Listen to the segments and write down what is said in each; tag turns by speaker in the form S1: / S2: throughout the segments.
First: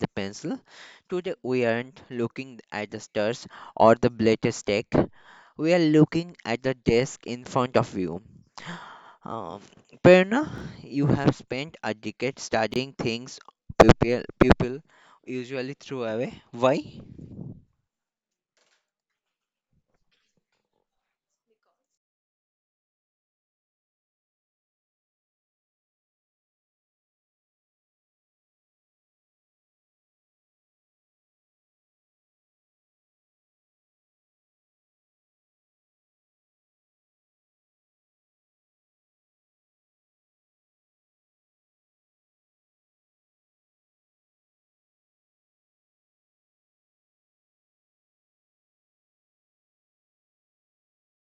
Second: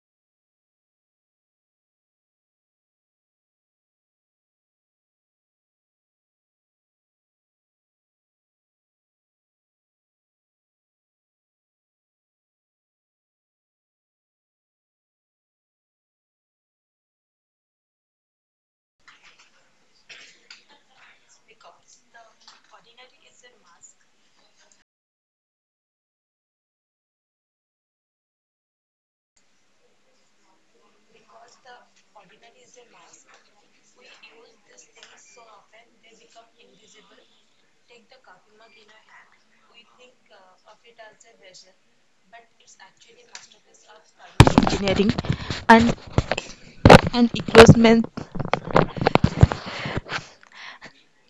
S1: the Pencil. Today we aren't looking at the stars or the latest tech. We are looking at the desk in front of you. Um, Prerna, you have spent a decade studying things people usually throw away. Why?
S2: Engineering and and equipment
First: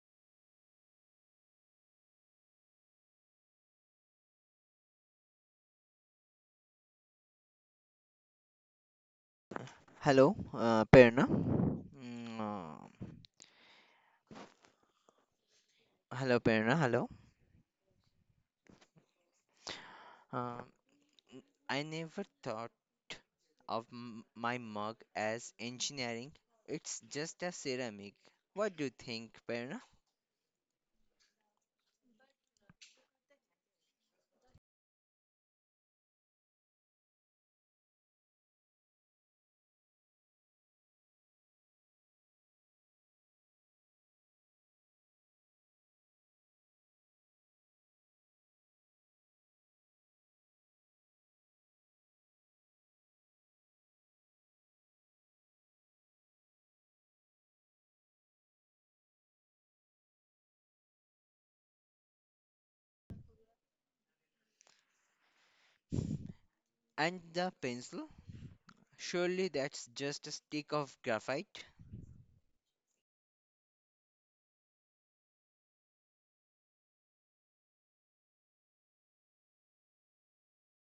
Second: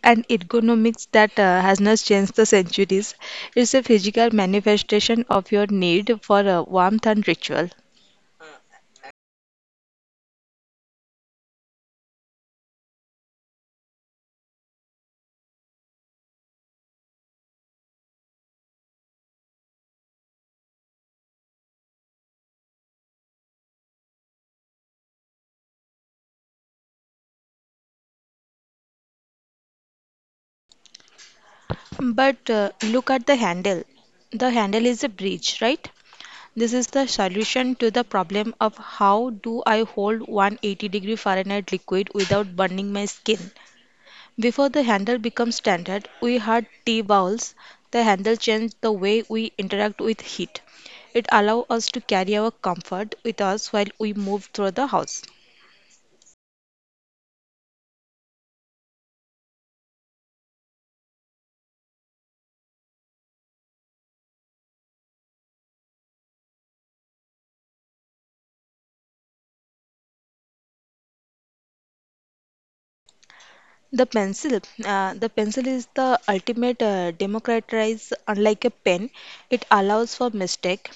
S2: and ergonomics that has not changed the centuries. It's a physical manifestation of your need for warmth and ritual.
S1: Hello, Prerna. Hello, Prerna. Hello. Um I never thought of my mug as engineering. It's just a ceramic. What do you think, Perna?
S2: But look at the handle. The handle is a bridge, right? This is the solution to the problem of how do I hold 180-degree Fahrenheit liquid without burning my skin. Before the handle became standard, we had tea bowls. The handle changed the way we interact with heat. It allowed us to carry our comfort with us while we move through the house.
S1: And the pencil? Surely that's just a stick of graphite.
S2: The pencil is the ultimate democratize. Unlike a pen, it allows for mistake.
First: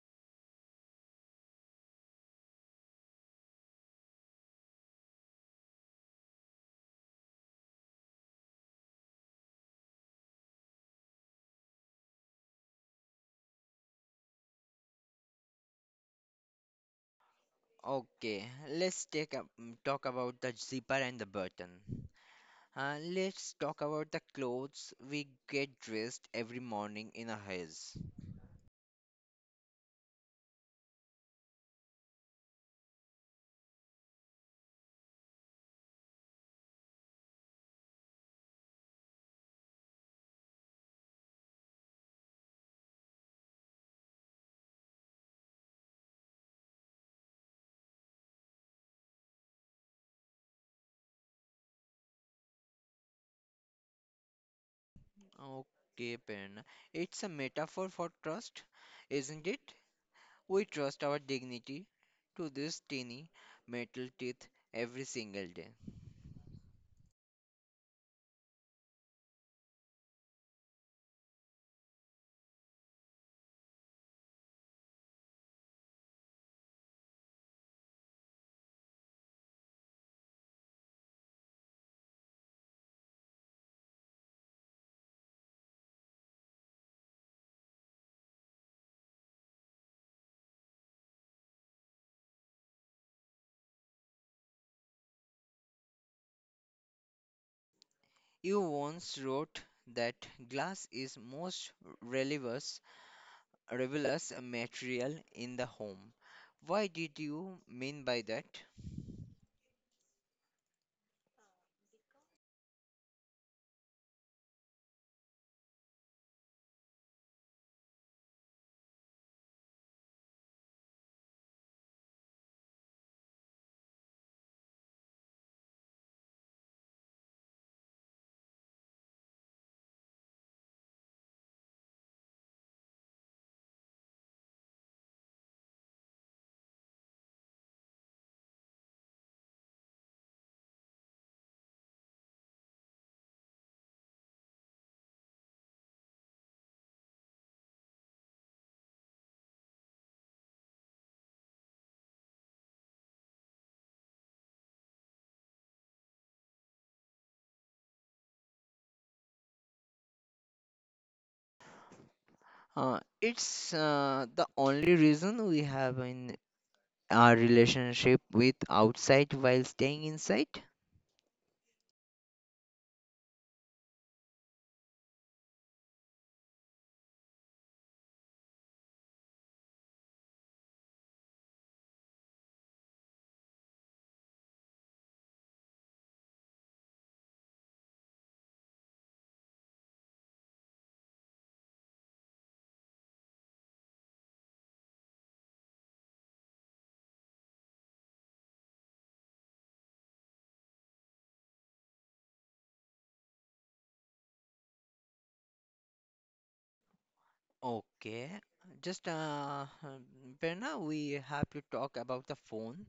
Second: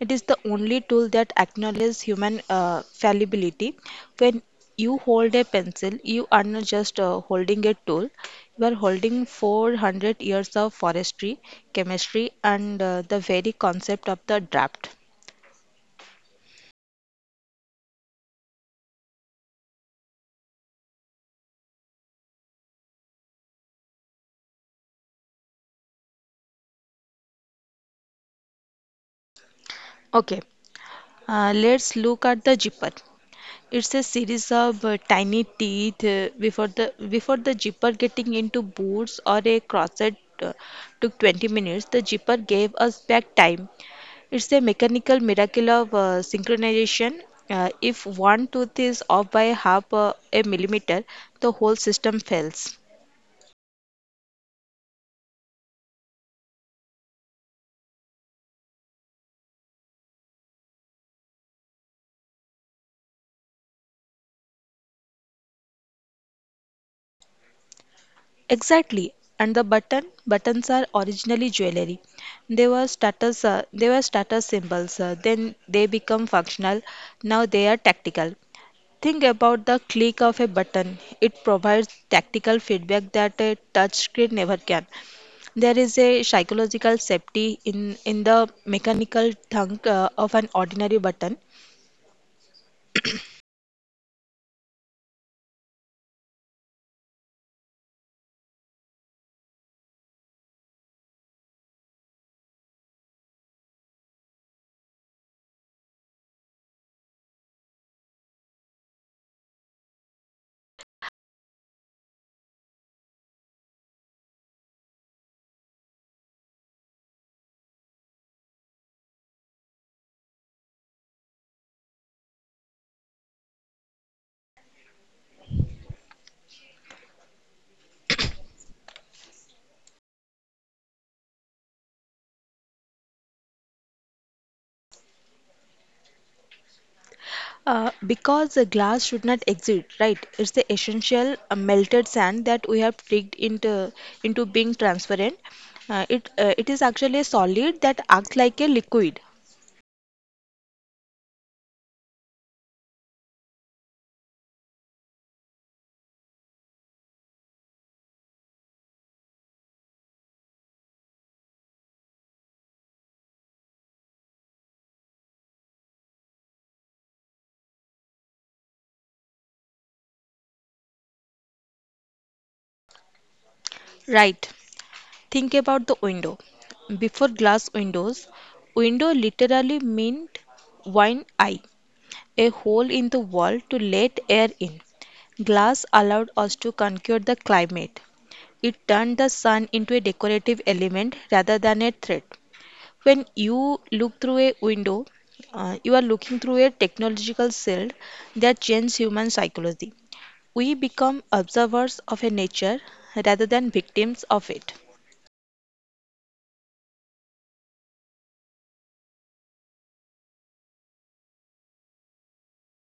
S2: It is the only tool that acknowledges human fallibility. When you hold a pencil, you are not just holding a tool. You are holding 400 years of forestry, chemistry, and the very concept of the draft.
S1: Okay, let's take up, mm, talk about the zipper and the button. Let's talk about the clothes we get dressed every morning in a haze.
S2: Okay, let's look at the zipper. It's a series of tiny teeth before the zipper getting into boots or a corset uh, took 20 minutes. The zipper gave us back time. It's a mechanical miracle of synchronization. If one tooth is off by half a millimeter, the whole system fails.
S1: Okay, Perna. It's a metaphor for trust, isn't it? We trust our dignity to these tiny metal teeth every single day.
S2: Exactly. And the button, buttons are originally jewelry. They were they were status symbols. Then they become functional. Now they are tactical. Think about the click of a button. It provides tactical feedback that a touchscreen never can. There is a psychological safety in the mechanical thunk of an ordinary button,
S1: You once wrote that glass is most relievous, revelous material in the home. Why did you mean by that?
S2: because the glass should not exit, right? It's the essential melted sand that we have tricked into being transparent. It is actually a solid that acts like a liquid,
S1: It's the only reason we have in our relationship with outside while staying inside?
S2: right? Think about the window. Before glass windows, window literally meant wine eye, a hole in the wall to let air in. Glass allowed us to conquer the climate. It turned the sun into a decorative element rather than a threat. When you look through a window, you are looking through a technological shield that changes human psychology. We become observers of a nature rather than victims of it.
S1: Okay, just Berna, we have to talk about the phone,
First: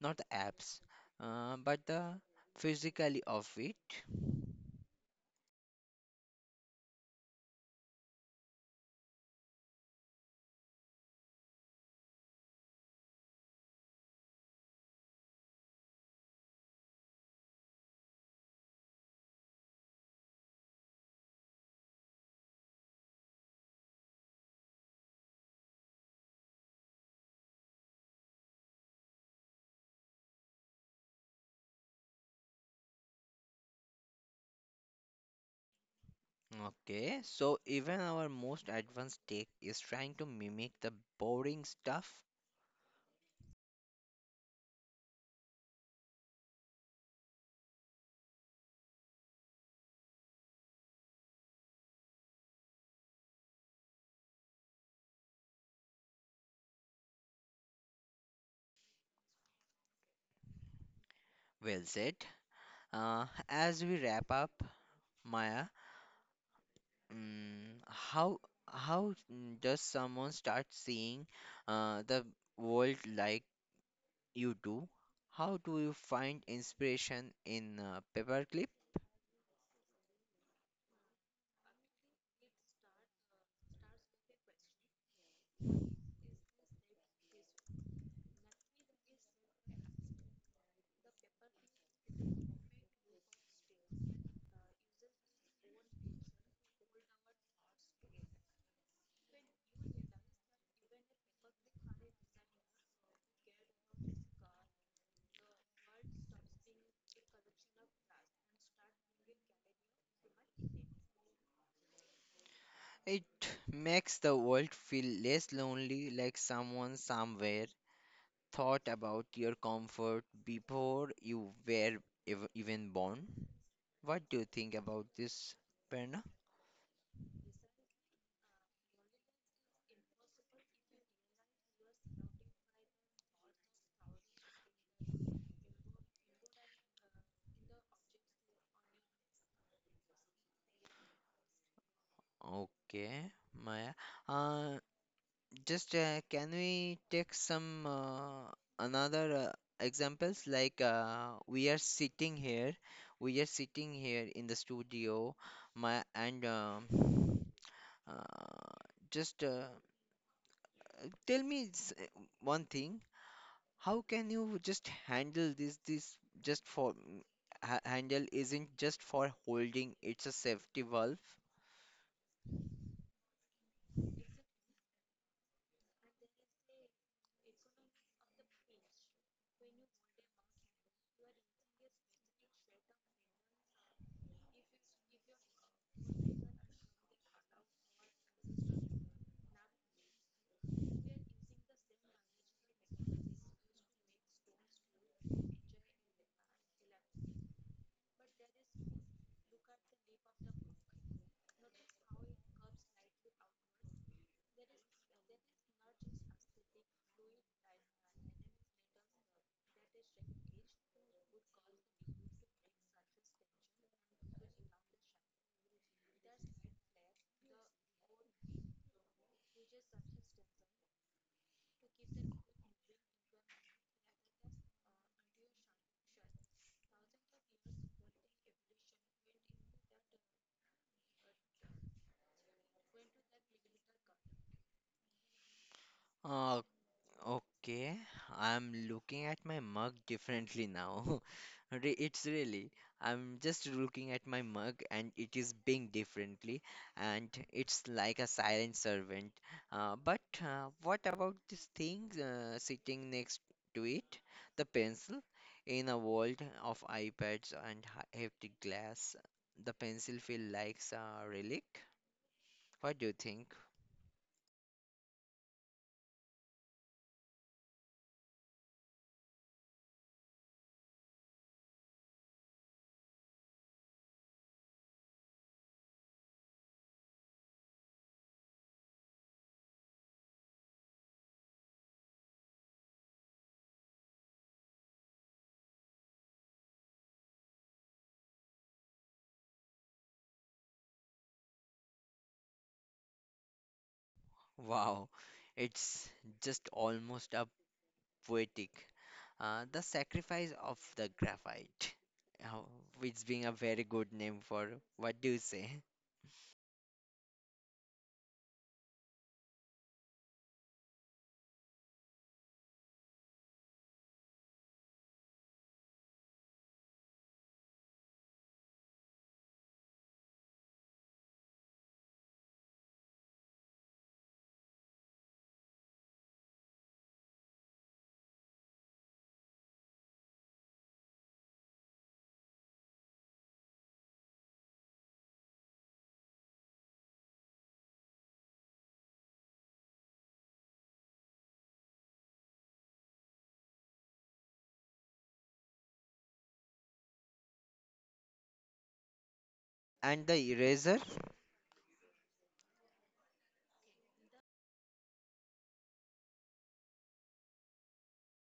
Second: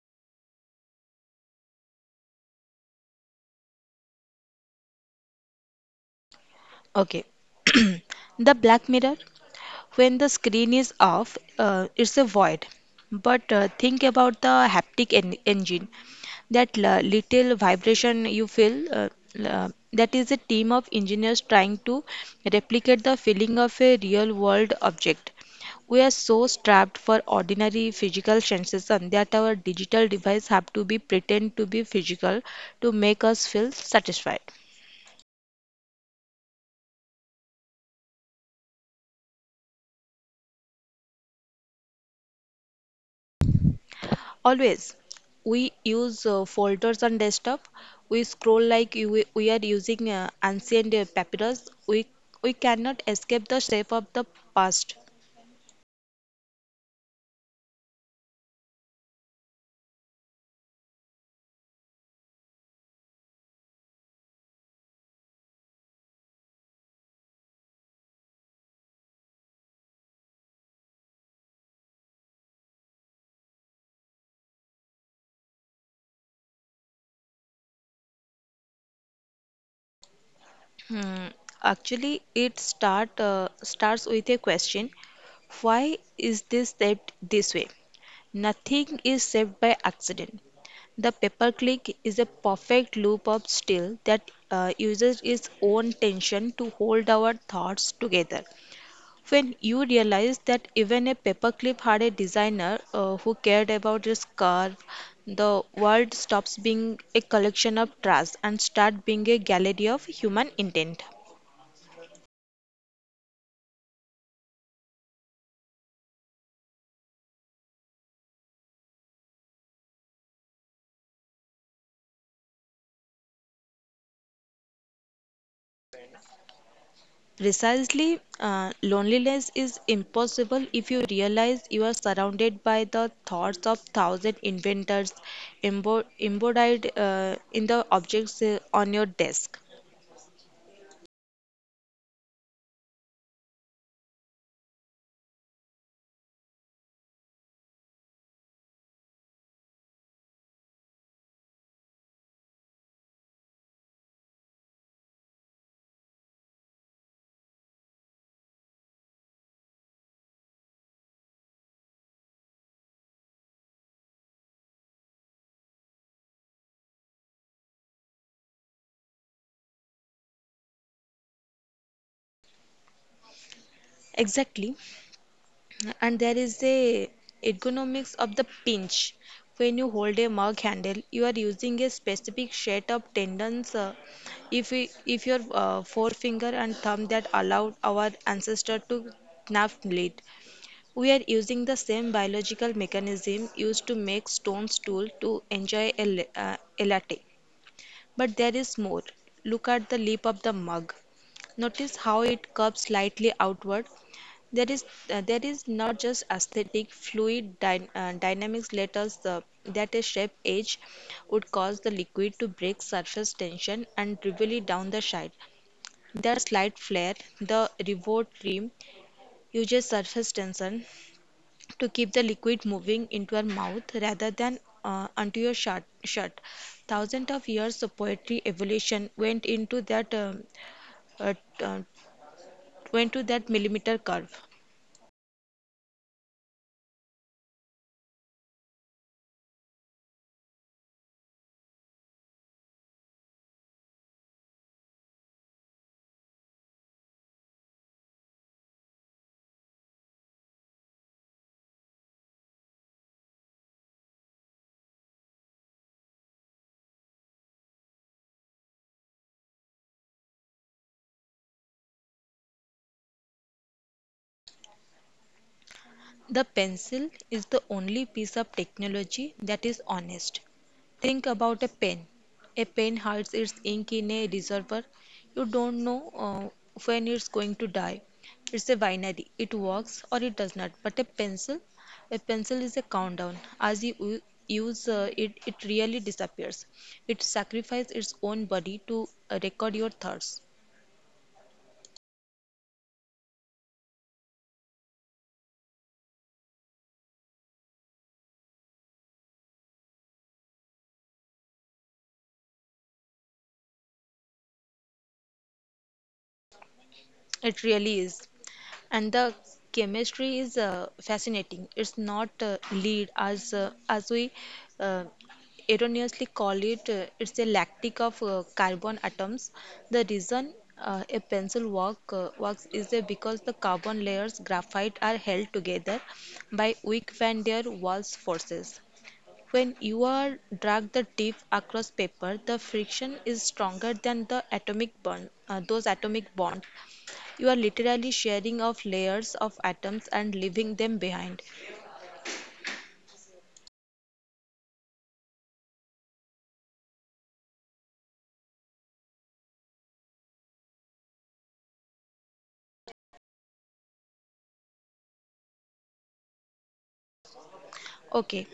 S1: not the apps, but the physically of it.
S2: Okay. The Black Mirror, when the screen is off, it's a void. But think about the haptic en engine. That little vibration you feel, that is a team of engineers trying to replicate the feeling of a real world object. We are so strapped for ordinary physical sensation that our digital device have to be pretend to be physical to make us feel satisfied.
S1: Okay, so even our most advanced tech is trying to mimic the boring stuff.
S2: Always. We use folders on desktop. We scroll like you, we are using ancient papyrus. We cannot escape the shape of the past.
S1: Well said. As we wrap up, Maya, mm, how how does someone start seeing the world like you do? How do you find inspiration in paperclip?
S2: Hmm. Actually, it start starts with a question. Why is this shaped this way? Nothing is shaped by accident. The paperclip is a perfect loop of steel that uses its own tension to hold our thoughts together. When you realize that even a paperclip had a designer who cared about his curve, the world stops being a collection of trash and start being a gallery of human intent.
S1: It makes the world feel less lonely, like someone somewhere thought about your comfort before you were even born? What do you think about this, Perna?
S2: Precisely, loneliness is impossible if you realize you are surrounded by the thoughts of thousand inventors embodied in the objects on your desk.
S1: Okay, Maya. Uh, just Can we take some another examples? Like we are sitting here in the studio, Maya, and uh, just tell me one thing. How can you just handle this? This just for ha handle isn't just for holding, it's a safety valve.
S2: Exactly. And there is a ergonomics of the pinch. When you hold a mug handle, you are using a specific set of tendons. If your forefinger and thumb that allowed our ancestor to knife blade, we are using the same biological mechanism used to make stone tool to enjoy a latte. But there is more. Look at the lip of the mug. Notice how it curves slightly outward. There is not just aesthetic dynamics letters that a shape edge would cause the liquid to break surface tension and dribble down the side. That slight flare, the revot rim, uses surface tension to keep the liquid moving into your mouth rather than onto your shut. Thousands of years of poetry evolution went into that uh, uh, went to that millimeter curve.
S1: Uh, Okay, I'm looking at my mug differently now. It's really, I'm just looking at my mug and it is being differently, and it's like a silent servant. But what about this thing sitting next to it, the pencil? In a world of iPads and hefty glass, the pencil feels like a relic. What do you think?
S2: The pencil is the only piece of technology that is honest. Think about a pen. A pen hides its ink in a reservoir. You don't know when it's going to die. It's a binary. It works or it does not. But a pencil is a countdown. As use it, it really disappears. It sacrifices its own body to record your thoughts.
S1: Wow, it's just almost a poetic. The sacrifice of the graphite, uh, which being a very good name for what do you say?
S2: It really is. And the chemistry is fascinating. It's not lead as we uh, erroneously call it. It's a lactic of carbon atoms. The reason a pencil work works is because the carbon layers graphite are held together by weak van der waals forces. When you are drag the tip across paper, the friction is stronger than the atomic bond those atomic bonds. You are literally sharing off layers of atoms and leaving them behind.
S1: And the eraser.
S2: Okay,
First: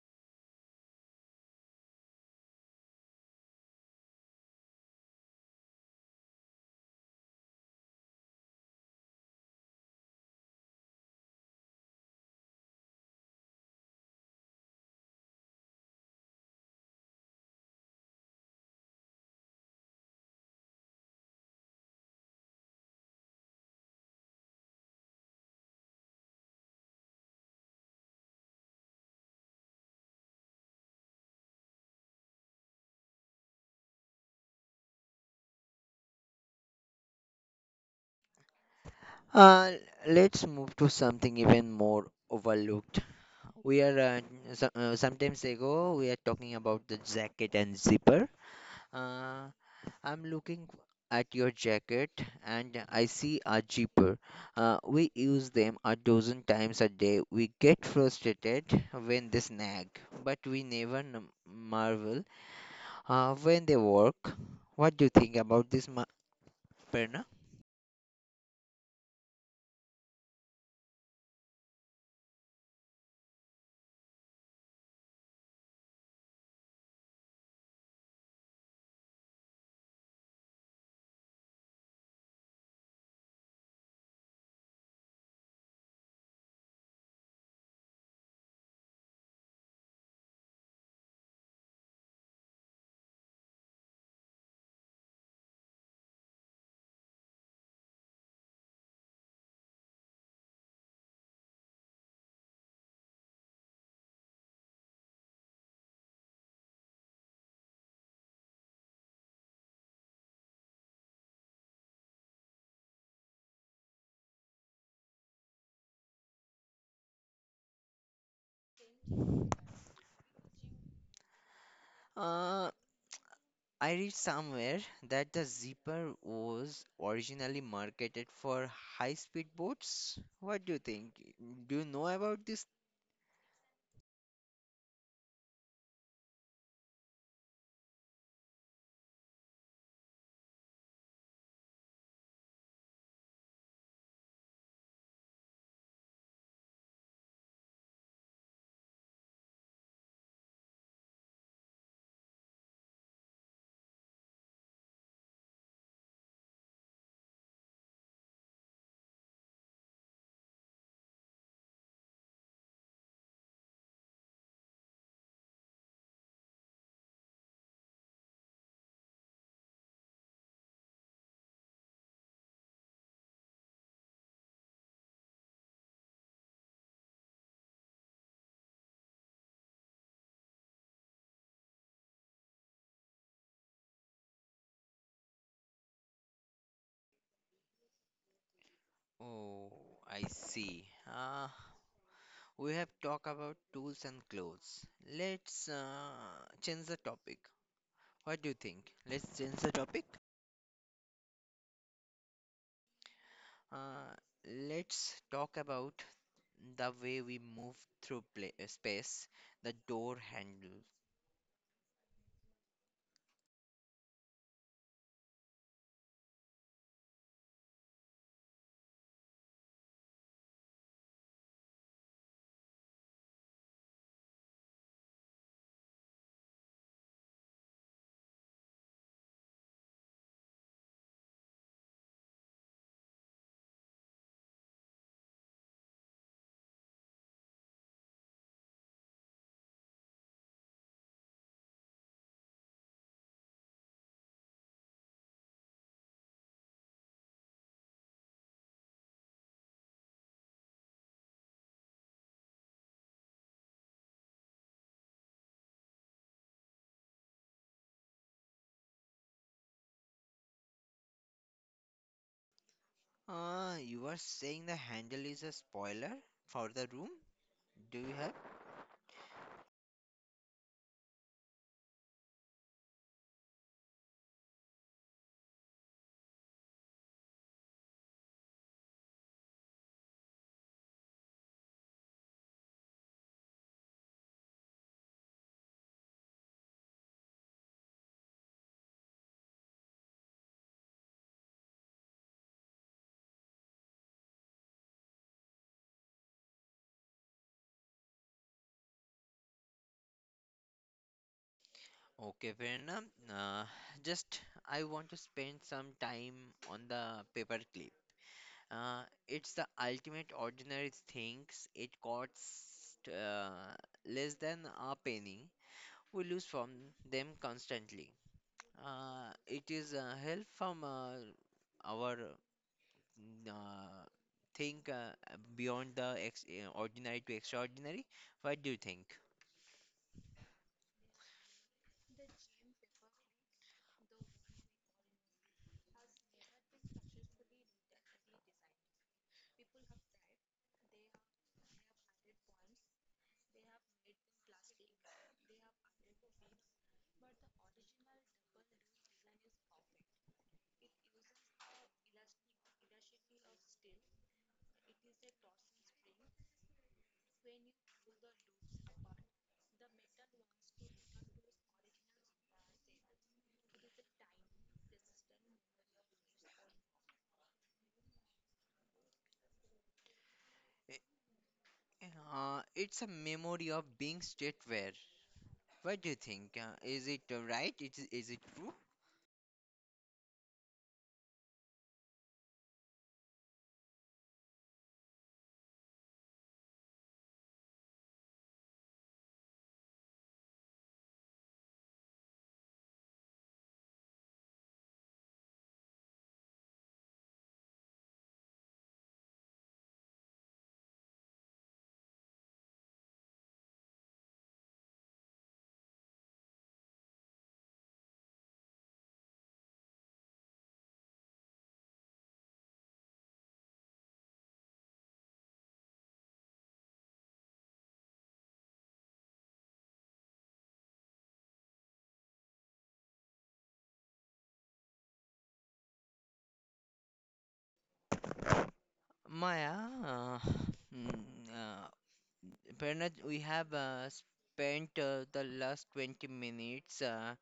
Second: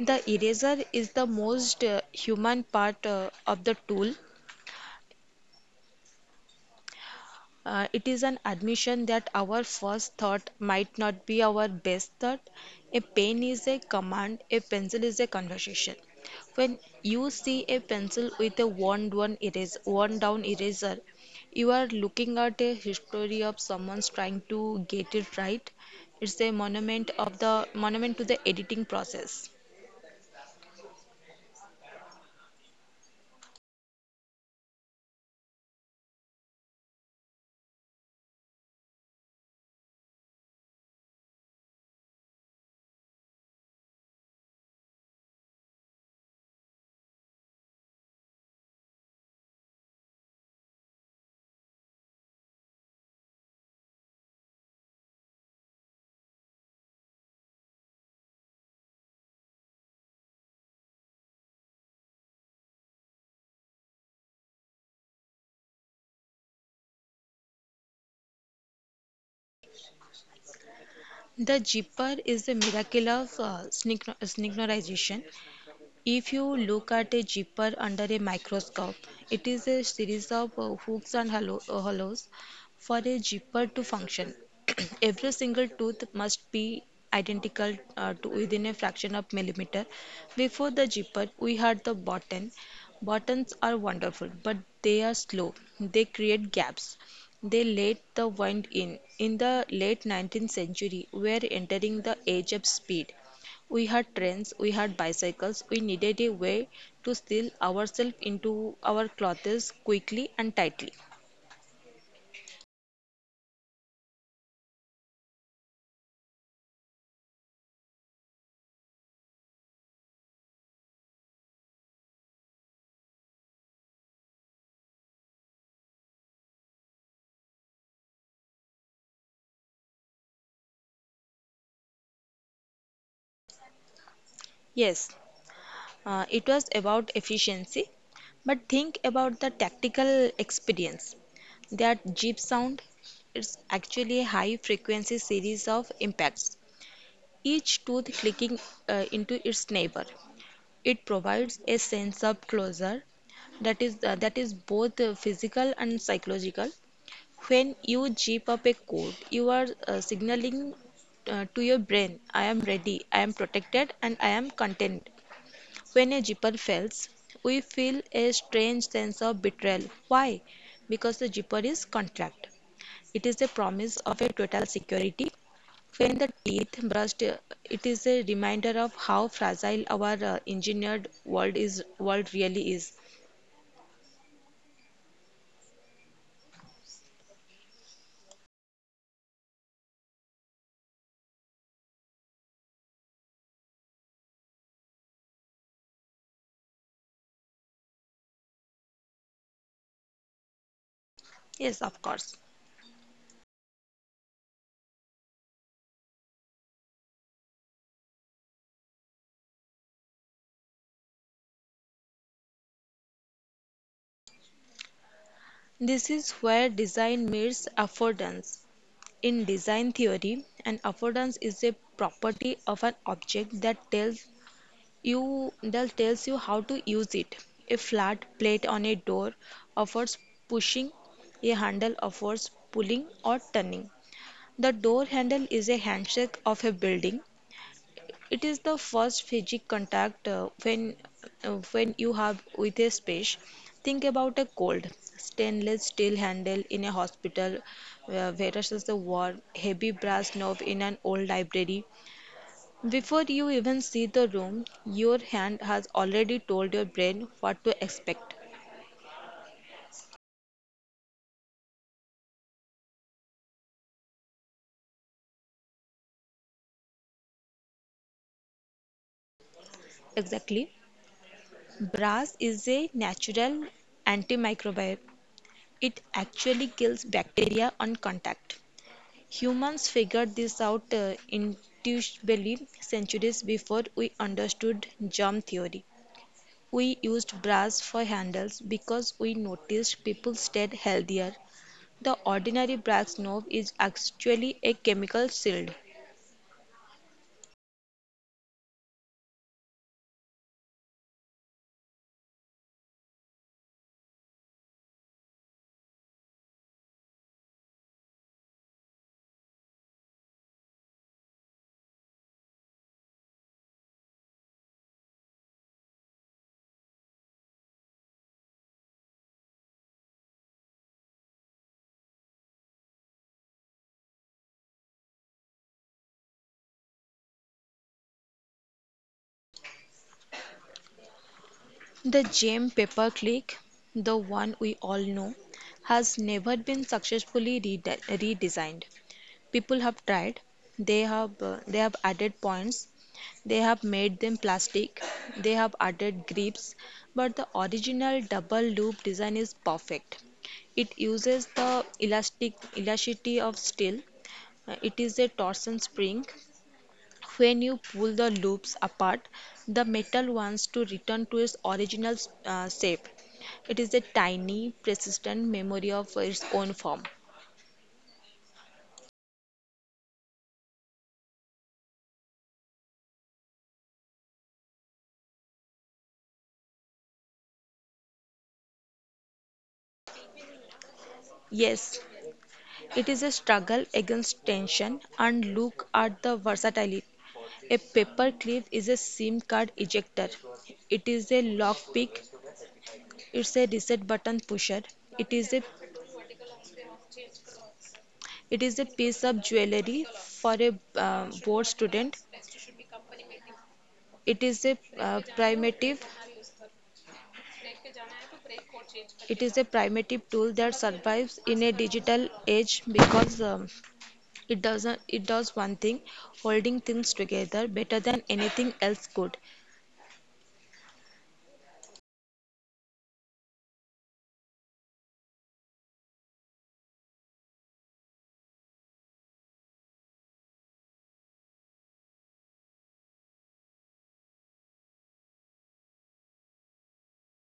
S2: the eraser is the most human part of the tool. It is an admission that our first thought might not be our best thought. A pen is a command, a pencil is a conversation. When you see a pencil with a worn down eraser, you are looking at a history of someone's trying to get it right. It's a monument to the editing process.
S1: Uh, let's move to something even more overlooked. We are uh, Sometimes ago we are talking about the jacket and zipper. Uh, I'm looking at your jacket and I see a zipper. We use them a dozen times a day. We get frustrated when they snag, but we never marvel when they work. What do you think about this, Perna?
S2: The zipper is a miracle of synchronization. If you look at a zipper under a microscope, it is a series of hooks and hollows. For a zipper to function, every single tooth must be identical to within a fraction of millimeter. Before the zipper, we had the button. Buttons are wonderful, but they are slow. They create gaps. They let the wind in. In the late 19th century, we are entering the age of speed. We had trains, we had bicycles, we needed a way to steal ourselves into our clothes quickly and tightly.
S1: Uh, I read somewhere that the zipper was originally marketed for high-speed boats. What do you think? Do you know about this?
S2: Yes, it was about efficiency, but think about the tactical experience. That jeep sound, it's actually a high frequency series of impacts, each tooth clicking into its neighbor. It provides a sense of closure that is both physical and psychological. When you zip up a code, you are signaling to your brain, I am ready, I am protected, and I am content. When a zipper fails, we feel a strange sense of betrayal. Why? Because the zipper is contract. It is a promise of a total security. When the teeth brushed, it is a reminder of how fragile our engineered world is. World really is.
S1: Oh, I see. Uh, We have talked about tools and clothes. Let's change the topic. What do you think? Let's change the topic.
S2: Yes, of course.
S1: Uh, let's talk about the way we move through pla space, the door handle.
S2: This is where design meets affordance. In design theory, an affordance is a property of an object that tells you how to use it. A flat plate on a door offers pushing, a handle offers pulling or turning. The door handle is a handshake of a building. It is the first physical contact when you have with a space. Think about a cold stainless steel handle in a hospital versus the warm heavy brass knob in an old library. Before you even see the room, your hand has already told your brain what to expect.
S1: You are saying the handle is a spoiler for the room? Do you have?
S2: Exactly. Brass is a natural antimicrobial. It actually kills bacteria on contact. Humans figured this out intuitively centuries before we understood germ theory. We used brass for handles because we noticed people stayed healthier. The ordinary brass knob is actually a chemical shield.
S1: Okay, fair enough. Just I want to spend some time on the paperclip. Uh, it's the ultimate ordinary things. It costs less than a penny. We lose from them constantly. It is help from our uh, think Beyond the ex ordinary to extraordinary. What do you think?
S2: The gem paperclip, the one we all know, has never been successfully redesigned. People have tried. They have added points, they have made them plastic, they have added grips, but the original double loop design is perfect. It uses the elasticity of steel. It is a torsion spring. When you pull the loops apart, the metal wants to return to its original shape. It is a tiny, persistent memory of its own form.
S1: I- it's a memory of being straight where. What do you think? Is it right? Is it true?
S2: Yes. It is a struggle against tension, and look at the versatility. A paperclip is a SIM card ejector. It is a lockpick. It's a reset button pusher. It is a it is a piece of jewelry for a board student. It is a uh, primitive. It is a primitive tool that survives in a digital age because it doesn't. it does one thing, holding things together better than anything else could.
S1: Maya, uh, mm, uh, Bernard, we have spent the last 20 minutes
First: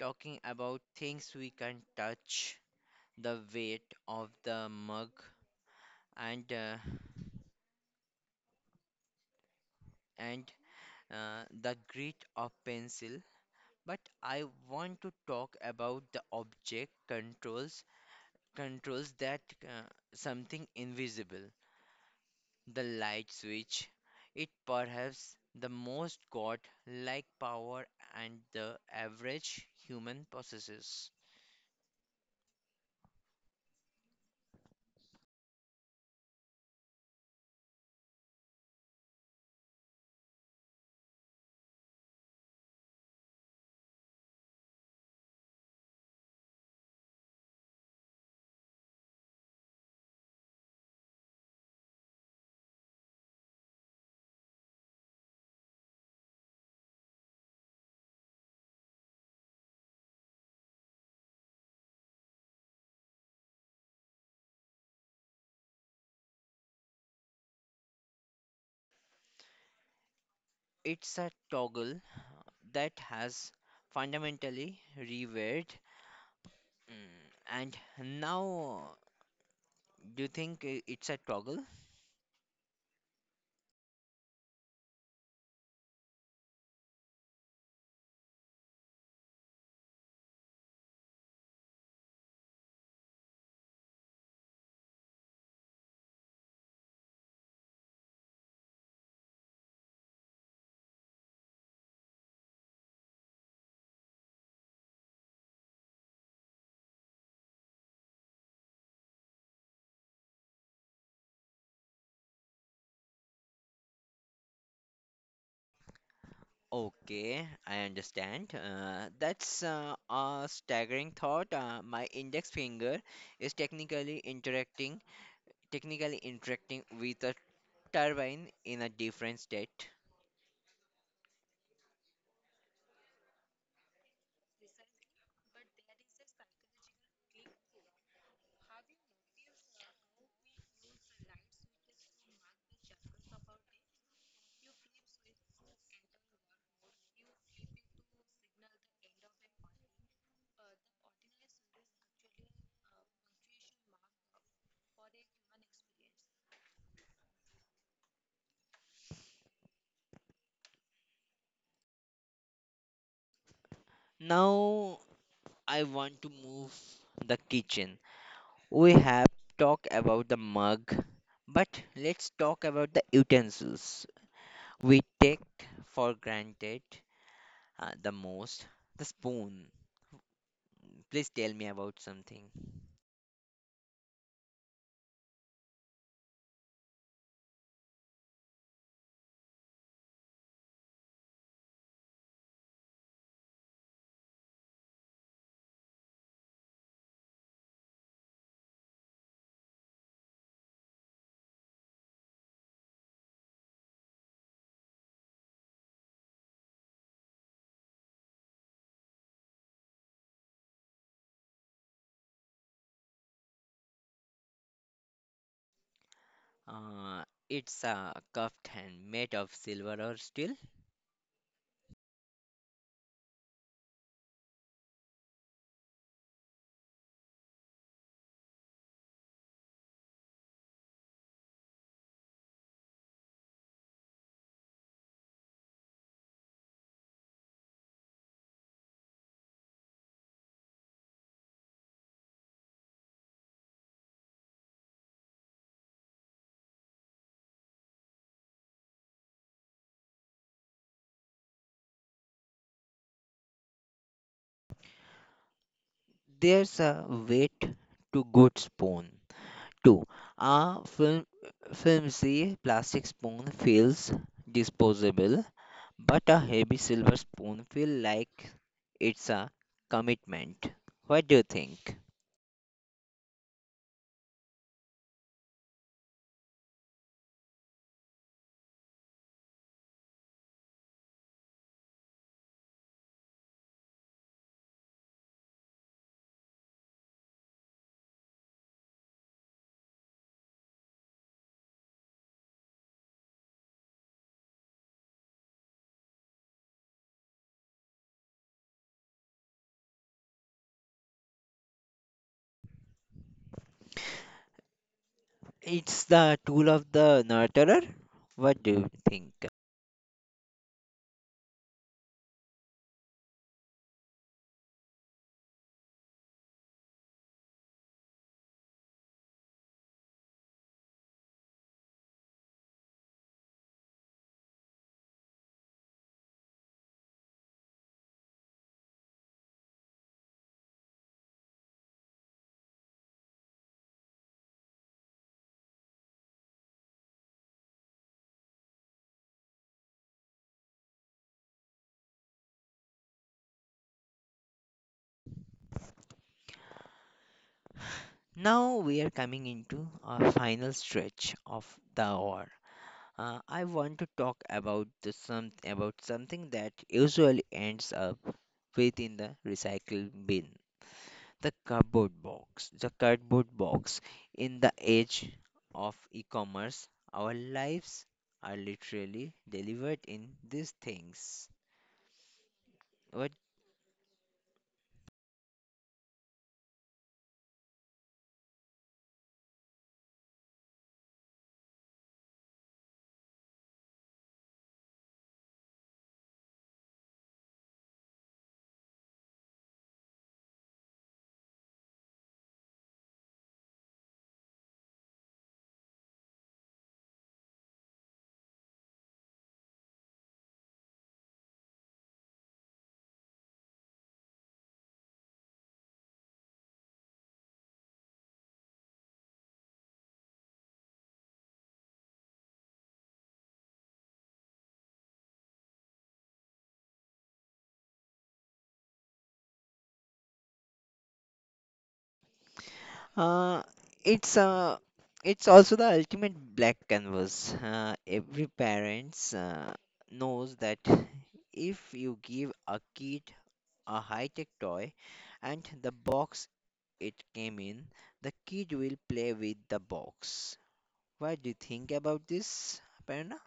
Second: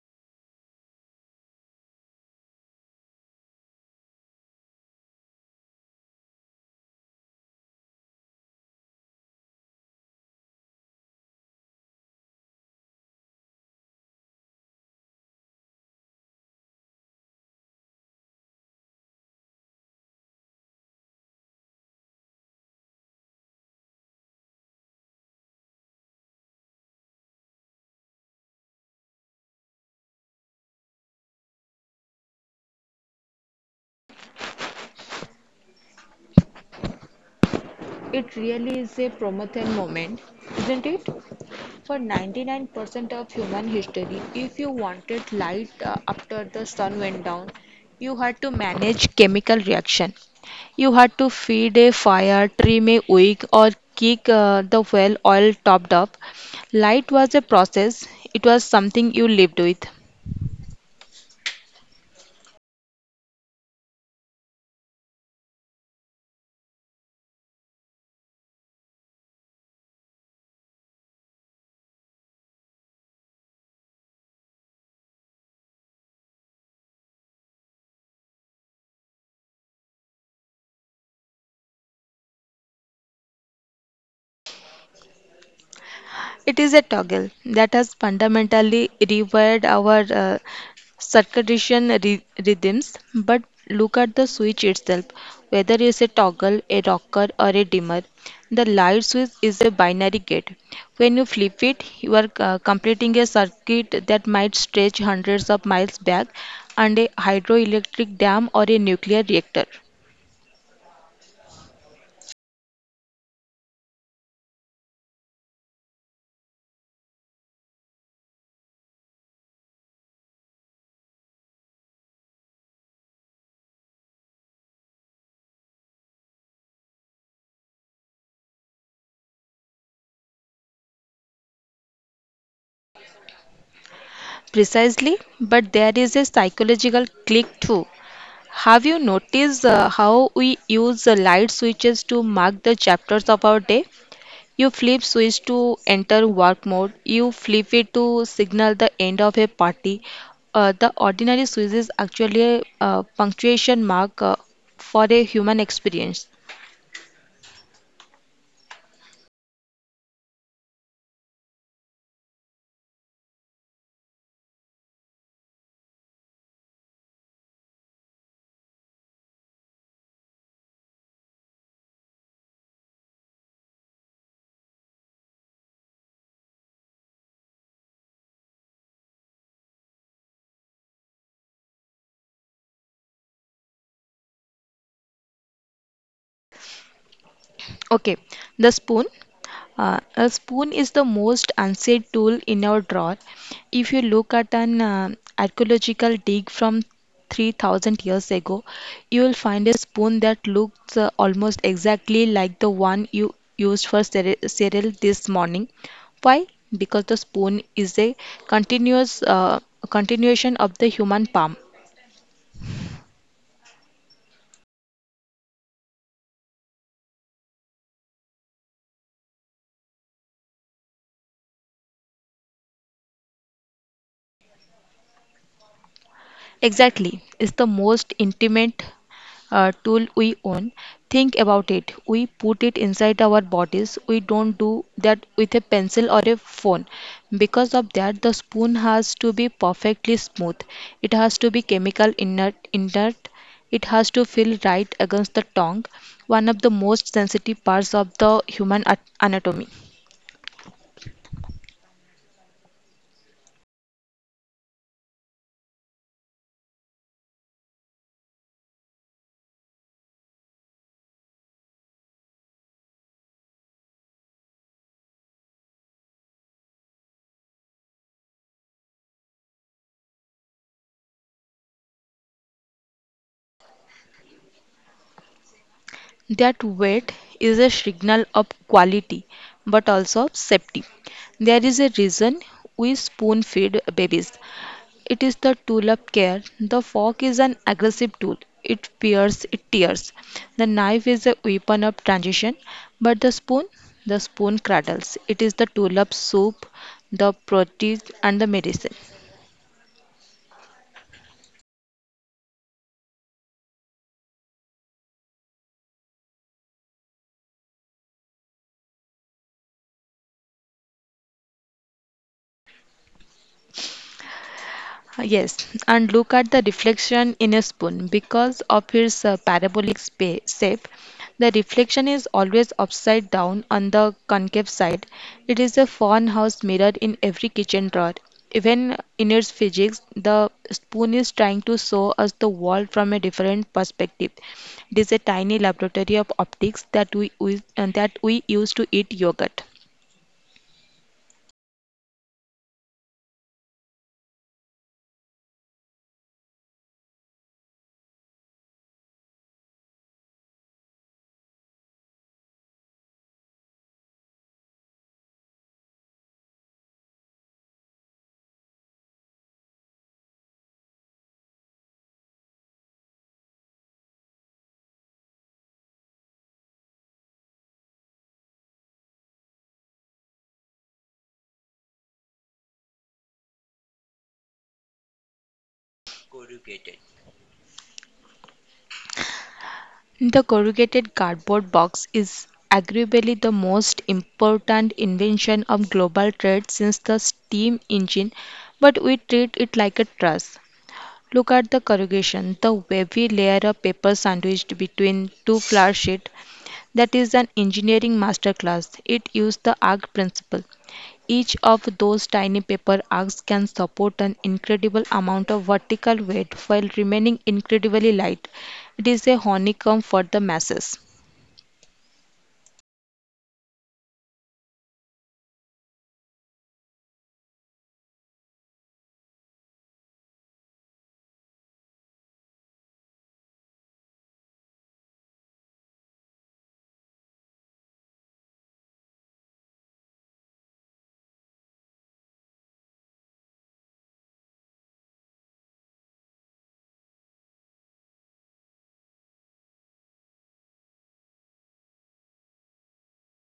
S1: talking about things we can touch, the weight of the mug, and uh, and the grit of pencil. But I want to talk about the object controls controls that something invisible. The light switch, it perhaps the most god-like power and the average human possesses.
S2: It really is a Promethean moment, isn't it? For 99% of human history, if you wanted light after the sun went down, you had to manage chemical reaction. You had to feed a fire, trim a wick, or keep the well oil topped up. Light was a process, it was something you lived with.
S1: It's a toggle that has fundamentally rewired. And now, do you think it's a toggle?
S2: It is a toggle that has fundamentally rewired our rhythms. But look at the switch itself. Whether it's a toggle, a rocker, or a dimmer, the light switch is a binary gate. When you flip it, you are completing a circuit that might stretch hundreds of miles back and a hydroelectric dam or a nuclear reactor.
S1: Okay, I understand. That's a staggering thought. My index finger is technically interacting with a turbine in a different state.
S2: Precisely, but there is a psychological click too. Have you noticed how we use the light switches to mark the chapters of our day? You flip switch to enter work mode, you flip it to signal the end of a party. The ordinary switch is actually a punctuation mark for a human experience.
S1: Now I want to move the kitchen. We have talked about the mug, but let's talk about the utensils we take for granted the most. The spoon. Please tell me about something.
S2: Okay, the spoon. A spoon is the most unsaid tool in our drawer. If you look at an archaeological dig from 3000 years ago, you will find a spoon that looks almost exactly like the one you used for cereal this morning. Why? Because the spoon is a continuous continuation of the human palm.
S1: Uh, it's a cuffed hand made of silver or steel.
S2: Exactly, it's the most intimate tool we own. Think about it. We put it inside our bodies. We don't do that with a pencil or a phone. Because of that, the spoon has to be perfectly smooth. It has to be inert. It has to feel right against the tongue, one of the most sensitive parts of the human anatomy.
S1: There's a weight to good spoon. Two, a film, film see plastic spoon feels disposable, but a heavy silver spoon feels like it's a commitment. What do you think?
S2: That weight is a signal of quality but also of safety. There is a reason we spoon feed babies. It is the tool of care. The fork is an aggressive tool. It pears, it tears. The knife is a weapon of transition, but the spoon cradles. It is the tool of soup, the protein, and the medicine.
S1: It's the tool of the nurturer. What do you think?
S2: Yes, and look at the reflection in a spoon. Because of its shape, the reflection is always upside down on the concave side. It is a farmhouse mirror in every kitchen drawer. Even in its physics, the spoon is trying to show us the world from a different perspective. It is a tiny laboratory of optics that that we use to eat yogurt.
S1: Now we are coming into our final stretch of the hour. I want to talk about the some about something that usually ends up within the recycle bin. The cardboard box. The cardboard box. In the age of e commerce, our lives are literally delivered in these things. But
S2: The corrugated cardboard box is arguably the most important invention of global trade since the steam engine, but we treat it like a truss. Look at the corrugation, the wavy layer of paper sandwiched between two flour sheets. That is an engineering masterclass. It used the arc principle. Each of those tiny paper arcs can support an incredible amount of vertical weight while remaining incredibly light. It is a honeycomb for the masses.
S1: uh, it's uh, it's also the ultimate black canvas. Every parents knows that if you give a kid a high-tech toy and the box it came in, the kid will play with the box. What do you think about this, Aparna?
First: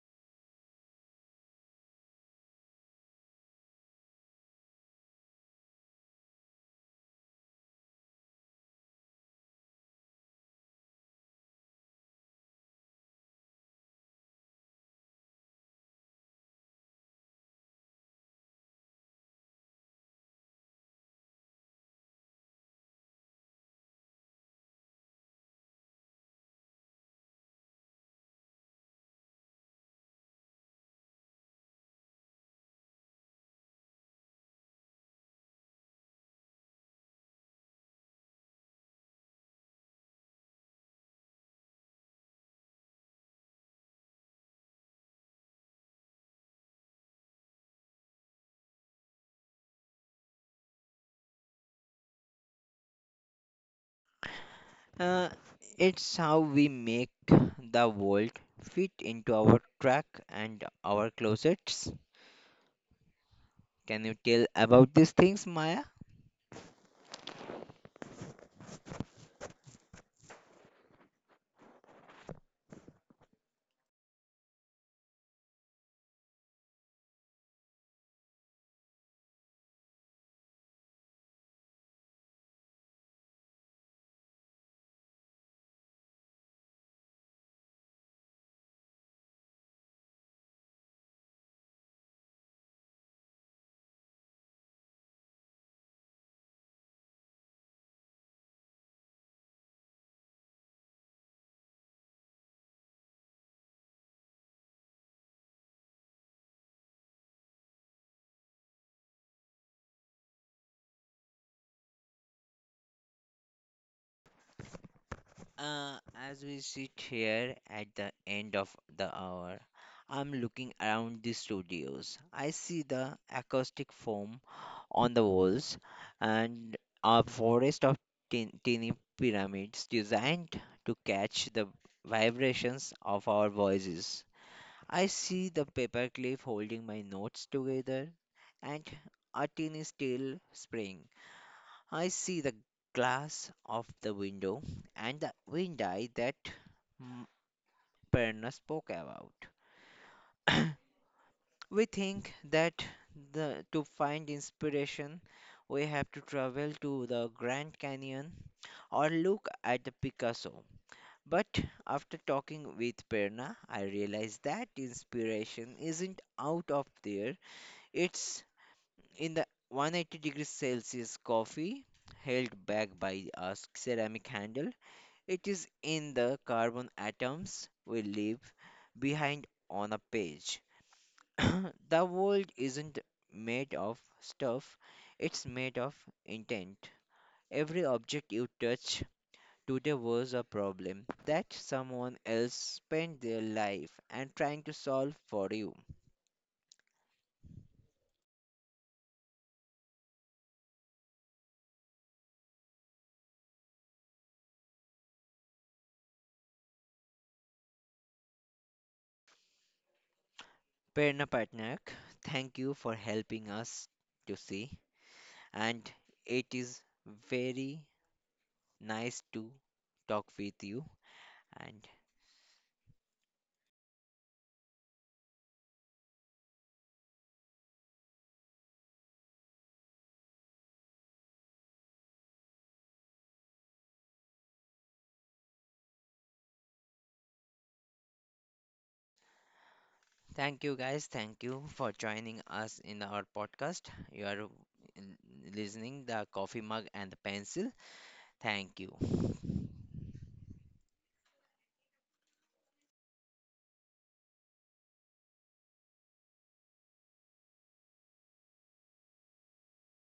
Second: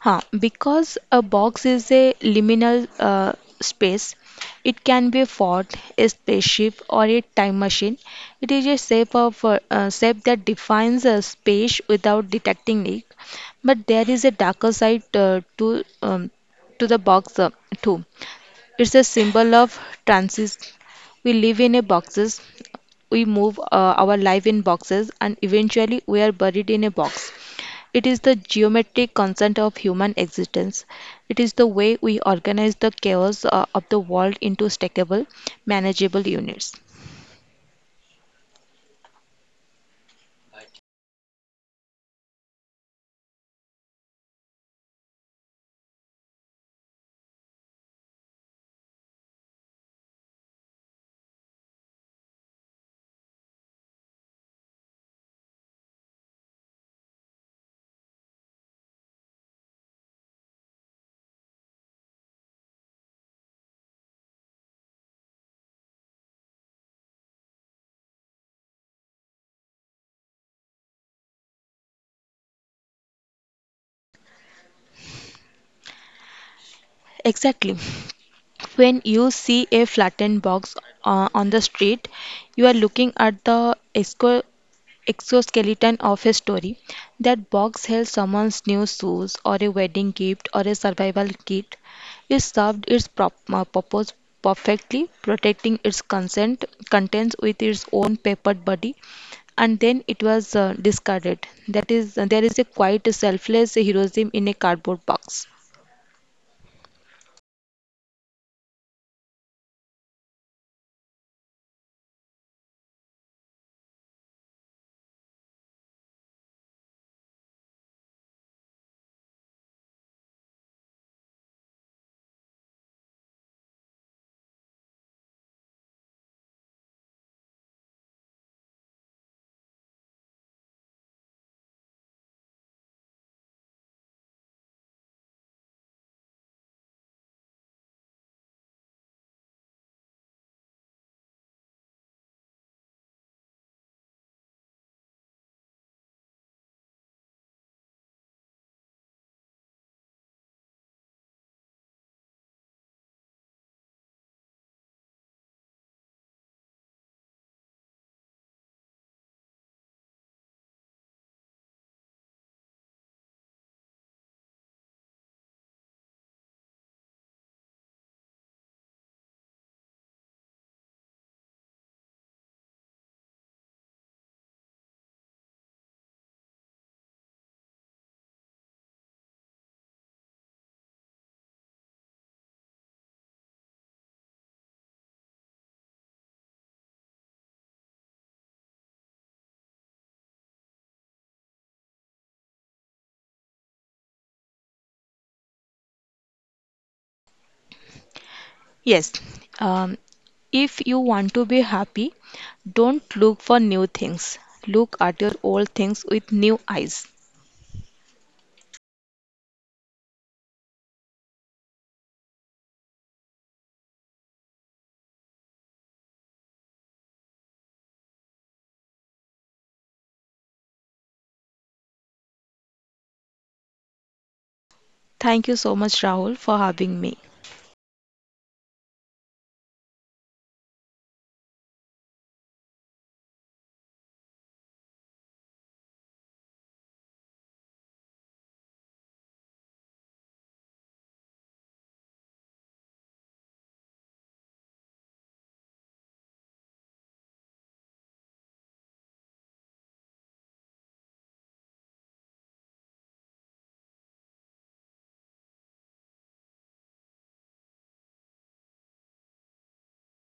S2: Huh, because a box is a liminal space, it can be a fort, a spaceship, or a time machine. It is a shape that defines a space without detecting it. But there is a darker side to the box too. It's a symbol of transit. We live in a boxes. We move our life in boxes, and eventually we are buried in a box. It is the geometric constant of human existence. It is the way we organize the chaos of the world into stackable, manageable units.
S1: Uh, it's how we make the world fit into our truck and our closets. Can you tell about these things, Maya?
S2: Exactly. When you see a flattened box on the street, you are looking at the exoskeleton of a story. That box held someone's new shoes, or a wedding gift, or a survival kit. It served its purpose perfectly, protecting its consent contents with its own papered body, and then it was discarded. That is, there is a quite selfless heroism in a cardboard box.
S1: Uh, as we sit here at the end of the hour, I'm looking around the studios. I see the acoustic foam on the walls and a forest of teeny pyramids designed to catch the vibrations of our voices. I see the paperclip holding my notes together and a tiny still spring. I see the glass of the window and the windy that M- Perna spoke about. We think that to find inspiration, we have to travel to the Grand Canyon or look at the Picasso. But after talking with Perna, I realized that inspiration isn't out of there, it's in the 180 degrees Celsius coffee held back by a ceramic handle. It is in the carbon atoms we leave behind on a page. The world isn't made of stuff, it's made of intent. Every object you touch to there was a problem that someone else spent their life and trying to solve for you.
S2: Yes, um, if you want to be happy, don't look for new things. Look at your old things with new eyes.
S1: Prerna Patnaik, thank you for helping us to see, and it is very nice to talk with you. And
S2: Thank you so much, Rahul, for having me.
S1: thank you guys, thank you for joining us in our podcast. You are listening the coffee mug and the pencil. Thank you.